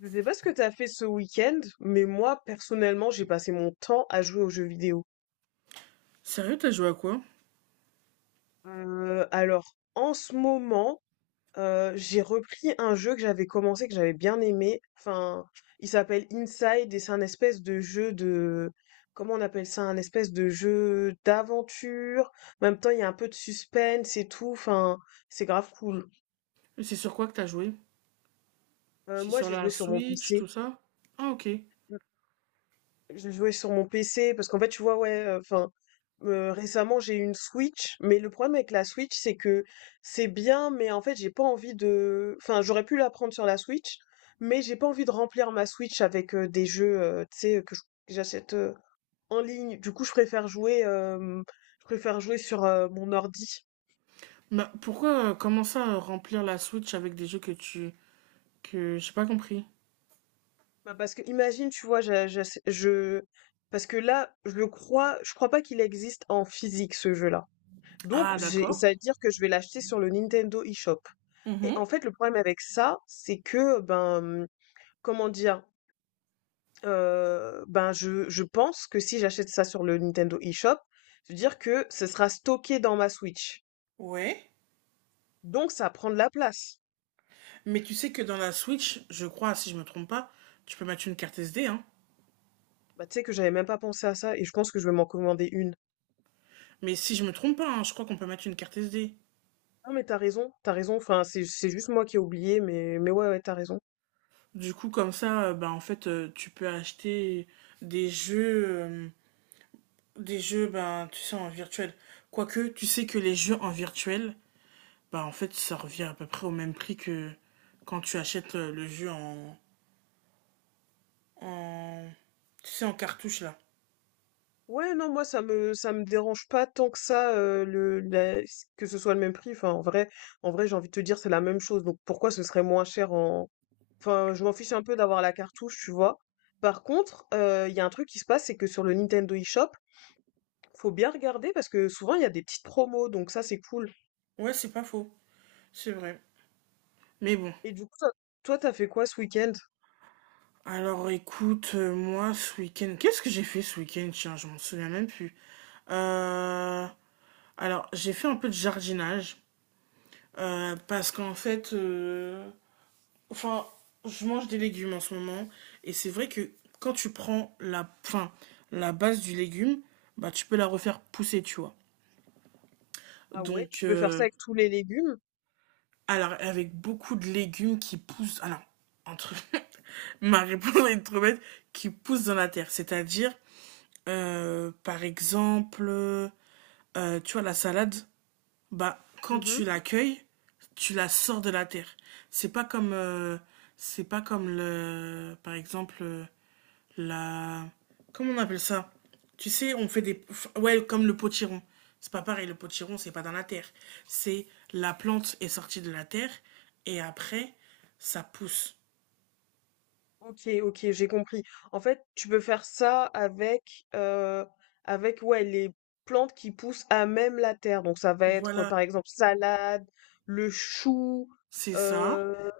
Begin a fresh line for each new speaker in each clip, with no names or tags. Je sais pas ce que t'as fait ce week-end, mais moi, personnellement, j'ai passé mon temps à jouer aux jeux vidéo.
Sérieux, t'as joué à quoi?
En ce moment, j'ai repris un jeu que j'avais commencé, que j'avais bien aimé. Enfin, il s'appelle Inside et c'est un espèce de jeu de... Comment on appelle ça? Un espèce de jeu d'aventure. En même temps, il y a un peu de suspense et tout. Enfin, c'est grave cool.
Et c'est sur quoi que t'as joué? C'est
Moi,
sur
j'ai
la
joué sur mon
Switch,
PC.
tout ça? Ah, ok.
Je jouais sur mon PC parce qu'en fait, tu vois, ouais, récemment j'ai eu une Switch, mais le problème avec la Switch, c'est que c'est bien, mais en fait, j'ai pas envie de. Enfin, j'aurais pu la prendre sur la Switch, mais j'ai pas envie de remplir ma Switch avec des jeux, tu sais, que j'achète en ligne. Du coup, je préfère jouer sur mon ordi.
Bah, pourquoi comment ça remplir la Switch avec des jeux que tu... que j'ai pas compris.
Bah, parce que imagine, tu vois, parce que là, je crois pas qu'il existe en physique ce jeu-là. Donc,
Ah, d'accord.
ça veut dire que je vais l'acheter sur le Nintendo eShop. Et
Mhm.
en fait, le problème avec ça, c'est que, ben, comment dire, je pense que si j'achète ça sur le Nintendo eShop, je veux dire que ce sera stocké dans ma Switch.
Ouais.
Donc, ça prend de la place.
Mais tu sais que dans la Switch, je crois, si je me trompe pas, tu peux mettre une carte SD, hein.
Bah, tu sais que j'avais même pas pensé à ça et je pense que je vais m'en commander une.
Mais si je me trompe pas, hein, je crois qu'on peut mettre une carte SD.
Non, mais t'as raison, t'as raison. Enfin, c'est juste moi qui ai oublié, mais ouais, ouais, t'as raison.
Du coup, comme ça, bah, en fait, tu peux acheter des jeux... euh, des jeux, ben, tu sais, en virtuel. Quoique, tu sais que les jeux en virtuel, bah, en fait, ça revient à peu près au même prix que quand tu achètes le jeu en... Tu sais, en cartouche, là.
Ouais, non, moi, ça me dérange pas tant que ça, que ce soit le même prix. Enfin, en vrai, j'ai envie de te dire, c'est la même chose. Donc, pourquoi ce serait moins cher en, enfin, je m'en fiche un peu d'avoir la cartouche, tu vois. Par contre, il y a un truc qui se passe, c'est que sur le Nintendo eShop, faut bien regarder parce que souvent, il y a des petites promos. Donc, ça, c'est cool.
Ouais, c'est pas faux. C'est vrai. Mais bon.
Et du coup, toi, t'as fait quoi ce week-end?
Alors, écoute, moi, ce week-end... Qu'est-ce que j'ai fait ce week-end? Tiens, je m'en souviens même plus. Euh... Alors, j'ai fait un peu de jardinage. Parce qu'en fait... Enfin, je mange des légumes en ce moment. Et c'est vrai que quand tu prends la... Enfin, la base du légume, bah, tu peux la refaire pousser, tu vois.
Ah ouais,
Donc,
tu peux faire ça avec tous les légumes?
alors, avec beaucoup de légumes qui poussent. Alors, entre. Ma réponse est trop bête, qui poussent dans la terre. C'est-à-dire, par exemple, tu vois, la salade, bah, quand tu l'accueilles, tu la sors de la terre. C'est pas comme. C'est pas comme le. Par exemple, la... Comment on appelle ça? Tu sais, on fait des... Ouais, comme le potiron. C'est pas pareil, le potiron, c'est pas dans la terre. C'est la plante est sortie de la terre et après, ça pousse.
Ok, ok, j'ai compris. En fait, tu peux faire ça avec, ouais, les plantes qui poussent à même la terre. Donc ça va être
Voilà,
par exemple salade, le chou.
c'est ça.
euh,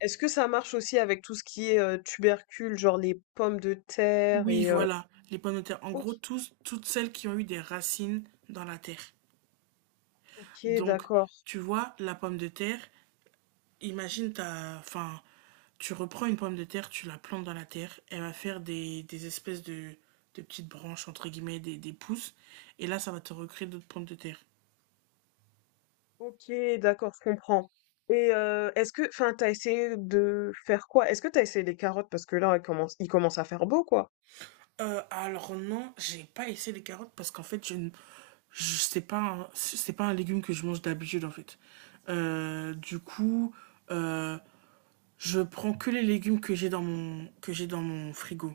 Est-ce que ça marche aussi avec tout ce qui est tubercules, genre les pommes de terre
Oui,
et
voilà, les pommes de terre. En
ok,
gros, toutes celles qui ont eu des racines dans la terre.
ok,
Donc,
d'accord.
tu vois, la pomme de terre, imagine, t'as, enfin, tu reprends une pomme de terre, tu la plantes dans la terre, elle va faire des espèces de petites branches, entre guillemets, des pousses, et là, ça va te recréer d'autres pommes de terre.
Ok, d'accord, je comprends. Et est-ce que, enfin, t'as essayé de faire quoi? Est-ce que t'as essayé les carottes? Parce que là, il commence à faire beau, quoi.
Alors non, j'ai pas essayé les carottes parce qu'en fait, je sais pas c'est pas un légume que je mange d'habitude en fait. Du coup, euh, je prends que les légumes que j'ai dans mon frigo.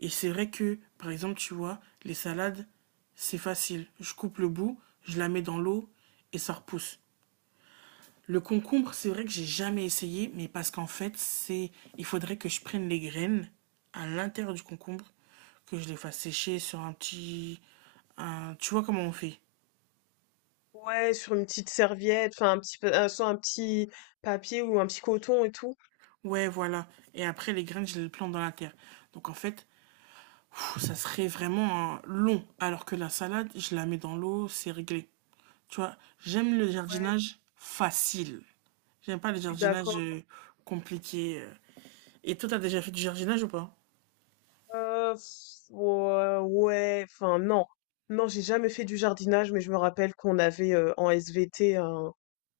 Et c'est vrai que, par exemple, tu vois, les salades, c'est facile. Je coupe le bout, je la mets dans l'eau et ça repousse. Le concombre, c'est vrai que j'ai jamais essayé, mais parce qu'en fait, c'est, il faudrait que je prenne les graines à l'intérieur du concombre, que je les fasse sécher sur un petit, tu vois comment on fait.
Ouais, sur une petite serviette, enfin, soit un petit papier ou un petit coton et tout.
Ouais, voilà. Et après, les graines, je les plante dans la terre. Donc en fait, ça serait vraiment un long. Alors que la salade, je la mets dans l'eau, c'est réglé. Tu vois, j'aime le
Ouais,
jardinage facile. J'aime pas le
je suis d'accord.
jardinage, compliqué, et toi, t'as déjà fait du jardinage ou pas?
Ouais, non. Non, j'ai jamais fait du jardinage, mais je me rappelle qu'on avait en SVT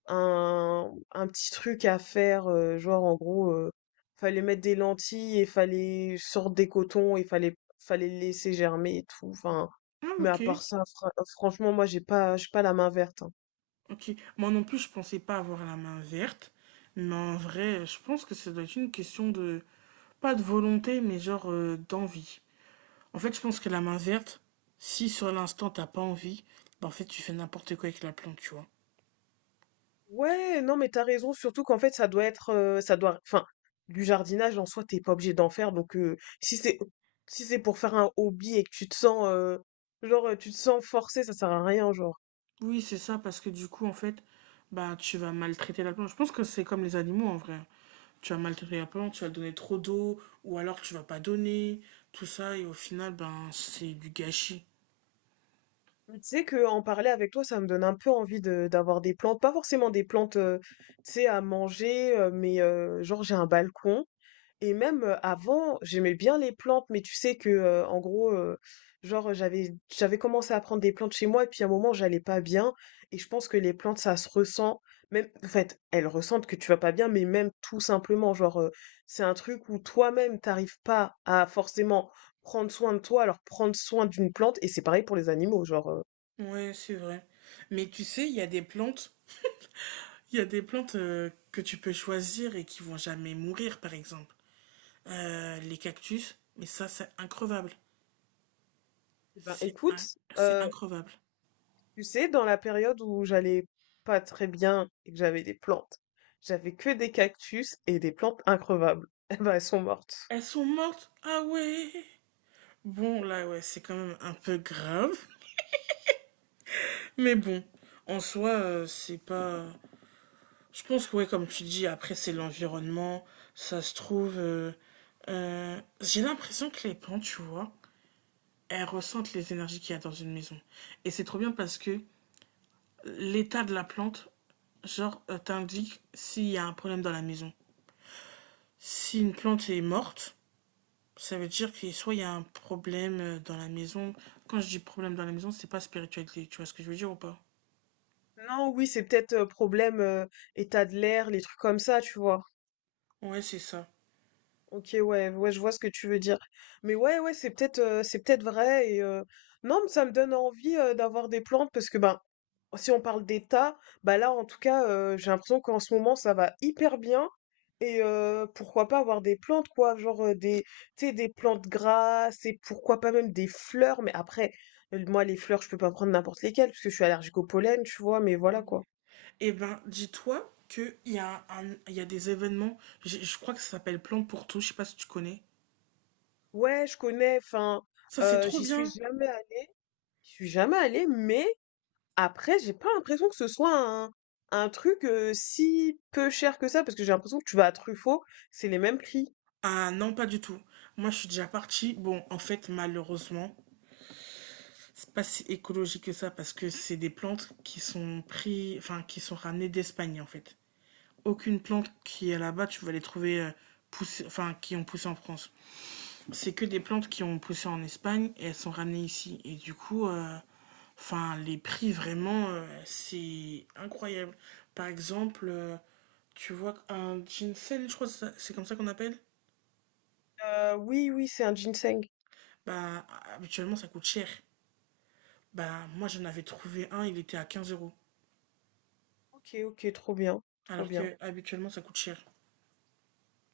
un petit truc à faire, genre en gros, fallait mettre des lentilles et fallait sortir des cotons et fallait le laisser germer et tout. Enfin,
Ah
mais à
OK,
part ça, franchement, moi j'ai pas la main verte, hein.
OK. Moi non plus, je pensais pas avoir la main verte, mais en vrai, je pense que ça doit être une question de pas de volonté, mais genre, d'envie. En fait, je pense que la main verte, si sur l'instant t'as pas envie, bah, en fait, tu fais n'importe quoi avec la plante, tu vois?
Ouais, non mais t'as raison, surtout qu'en fait ça doit enfin du jardinage en soi t'es pas obligé d'en faire donc si c'est pour faire un hobby et que tu te sens forcé, ça sert à rien, genre.
Oui, c'est ça, parce que du coup, en fait, bah, tu vas maltraiter la plante. Je pense que c'est comme les animaux, en vrai. Tu vas maltraiter la plante, tu vas donner trop d'eau, ou alors tu vas pas donner, tout ça, et au final, ben, c'est du gâchis.
Mais tu sais que en parler avec toi, ça me donne un peu envie de d'avoir des plantes, pas forcément des plantes, tu sais, à manger, genre j'ai un balcon. Et même avant, j'aimais bien les plantes, mais tu sais que genre j'avais commencé à prendre des plantes chez moi, et puis à un moment j'allais pas bien. Et je pense que les plantes, ça se ressent. Même, en fait, elles ressentent que tu vas pas bien, mais même tout simplement, c'est un truc où toi-même t'arrives pas à forcément prendre soin de toi, alors prendre soin d'une plante, et c'est pareil pour les animaux, genre, euh.
Ouais, c'est vrai. Mais tu sais, il y a des plantes, il y a des plantes que tu peux choisir et qui vont jamais mourir, par exemple. Les cactus, mais ça, c'est increvable.
Eh ben,
C'est in-
écoute,
c'est increvable.
tu sais, dans la période où j'allais pas très bien et que j'avais des plantes, j'avais que des cactus et des plantes increvables. Eh ben, elles sont mortes.
Elles sont mortes? Ah ouais! Bon, là, ouais, c'est quand même un peu grave. Mais bon, en soi, c'est pas. Je pense que, ouais, comme tu dis, après, c'est l'environnement. Ça se trouve. J'ai l'impression que les plantes, tu vois, elles ressentent les énergies qu'il y a dans une maison. Et c'est trop bien parce que l'état de la plante, genre, t'indique s'il y a un problème dans la maison. Si une plante est morte, ça veut dire que soit il y a un problème dans la maison. Quand je dis problème dans la maison, c'est pas spiritualité. Tu vois ce que je veux dire ou pas?
Non, oui, c'est peut-être problème état de l'air, les trucs comme ça, tu vois.
Ouais, c'est ça.
Ok, ouais, ouais, je vois ce que tu veux dire. Mais ouais, ouais, c'est peut-être vrai. Non, mais ça me donne envie d'avoir des plantes parce que ben, si on parle d'état, bah là, en tout cas, j'ai l'impression qu'en ce moment, ça va hyper bien. Et pourquoi pas avoir des plantes, quoi, tu sais, des plantes grasses et pourquoi pas même des fleurs. Mais après, moi, les fleurs, je peux pas prendre n'importe lesquelles parce que je suis allergique au pollen, tu vois. Mais voilà quoi.
Eh ben, dis-toi qu'il y a un, il y a des événements, je crois que ça s'appelle Plan pour tout, je sais pas si tu connais.
Ouais, je connais, enfin,
Ça, c'est
heu,
trop
j'y suis
bien.
jamais allée j'y suis jamais allée, mais après, j'ai pas l'impression que ce soit un truc, si peu cher que ça, parce que j'ai l'impression que tu vas à Truffaut, c'est les mêmes prix.
Ah non, pas du tout. Moi, je suis déjà partie. Bon, en fait, malheureusement, c'est pas si écologique que ça parce que c'est des plantes qui sont pris, enfin, qui sont ramenées d'Espagne, en fait. Aucune plante qui est là-bas, tu vas les trouver poussées, enfin, qui ont poussé en France. C'est que des plantes qui ont poussé en Espagne et elles sont ramenées ici. Et du coup, enfin, les prix, vraiment, c'est incroyable. Par exemple, tu vois, un ginseng, je crois que c'est comme ça qu'on appelle,
Oui, oui, c'est un ginseng.
bah, habituellement, ça coûte cher. Bah, moi, j'en avais trouvé un, il était à 15 euros.
OK, OK, trop bien, trop
Alors
bien.
que, habituellement, ça coûte cher.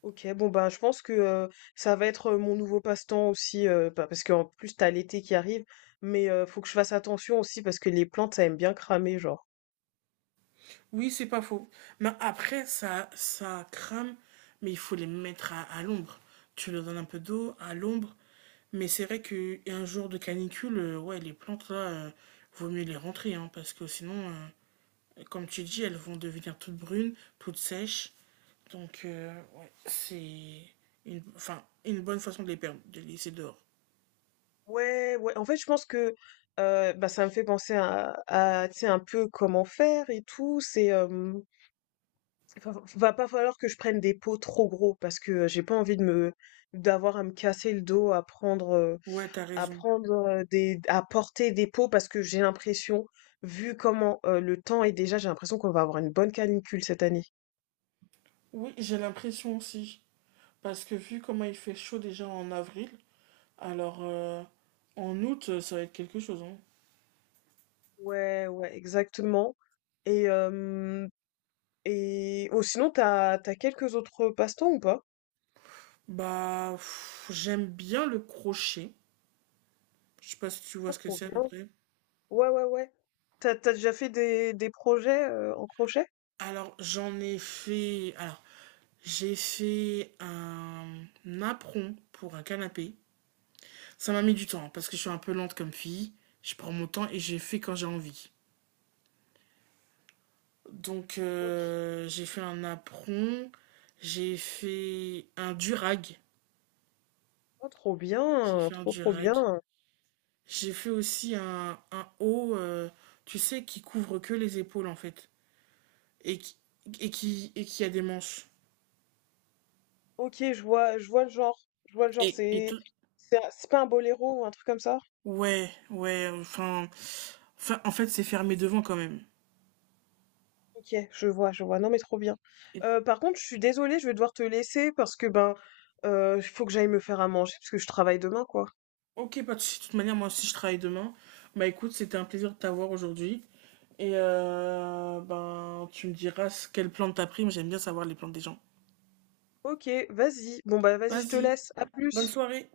Ok, bon ben je pense que ça va être mon nouveau passe-temps aussi, bah, parce qu'en plus t'as l'été qui arrive, mais faut que je fasse attention aussi parce que les plantes ça aime bien cramer, genre.
Oui, c'est pas faux. Mais après, ça crame, mais il faut les mettre à l'ombre. Tu leur donnes un peu d'eau, à l'ombre. Mais c'est vrai qu'un jour de canicule, ouais, les plantes, là, vaut mieux les rentrer, hein, parce que sinon, comme tu dis, elles vont devenir toutes brunes, toutes sèches. Donc, ouais, c'est une, enfin, une bonne façon de les perdre, de les laisser dehors.
Ouais, ouais. En fait, je pense que bah, ça me fait penser à, tu sais, un peu comment faire et tout. C'est Va pas falloir que je prenne des pots trop gros parce que j'ai pas envie de me d'avoir à me casser le dos
Ouais, t'as
à
raison.
prendre des à porter des pots parce que j'ai l'impression vu comment le temps est déjà, j'ai l'impression qu'on va avoir une bonne canicule cette année.
Oui, j'ai l'impression aussi. Parce que vu comment il fait chaud déjà en avril, alors en août, ça va être quelque chose. Hein.
Ouais, ouais, exactement. Et euh, et oh sinon t'as quelques autres passe-temps ou pas?
Bah, j'aime bien le crochet. Je sais pas si tu vois
Pas
ce que
trop
c'est à peu
bien.
près.
Ouais, ouais, ouais. T'as déjà fait des projets en crochet?
Alors, j'en ai fait. Alors, j'ai fait un apron pour un canapé. Ça m'a mis du temps hein, parce que je suis un peu lente comme fille. Je prends mon temps et j'ai fait quand j'ai envie. Donc,
Ok,
j'ai fait un apron, j'ai fait un durag.
oh, trop
J'ai
bien,
fait un
trop
durag.
bien.
J'ai fait aussi un haut, tu sais, qui couvre que les épaules en fait. Et qui, et qui a des manches.
Ok, je vois le genre. Je vois le genre,
Et tout.
c'est pas un boléro ou un truc comme ça?
Ouais, ouais, enfin, en fait, c'est fermé devant quand même.
Ok, je vois, je vois. Non mais trop bien.
Et-
Par contre, je suis désolée, je vais devoir te laisser parce que ben, il faut que j'aille me faire à manger parce que je travaille demain, quoi.
ok, pas de souci. De toute manière, moi aussi, je travaille demain. Bah écoute, c'était un plaisir de t'avoir aujourd'hui. Et ben, tu me diras quelle plante t'as pris, mais j'aime bien savoir les plantes des gens.
Ok, vas-y. Bon bah vas-y, je te
Vas-y,
laisse. À
bonne
plus.
soirée.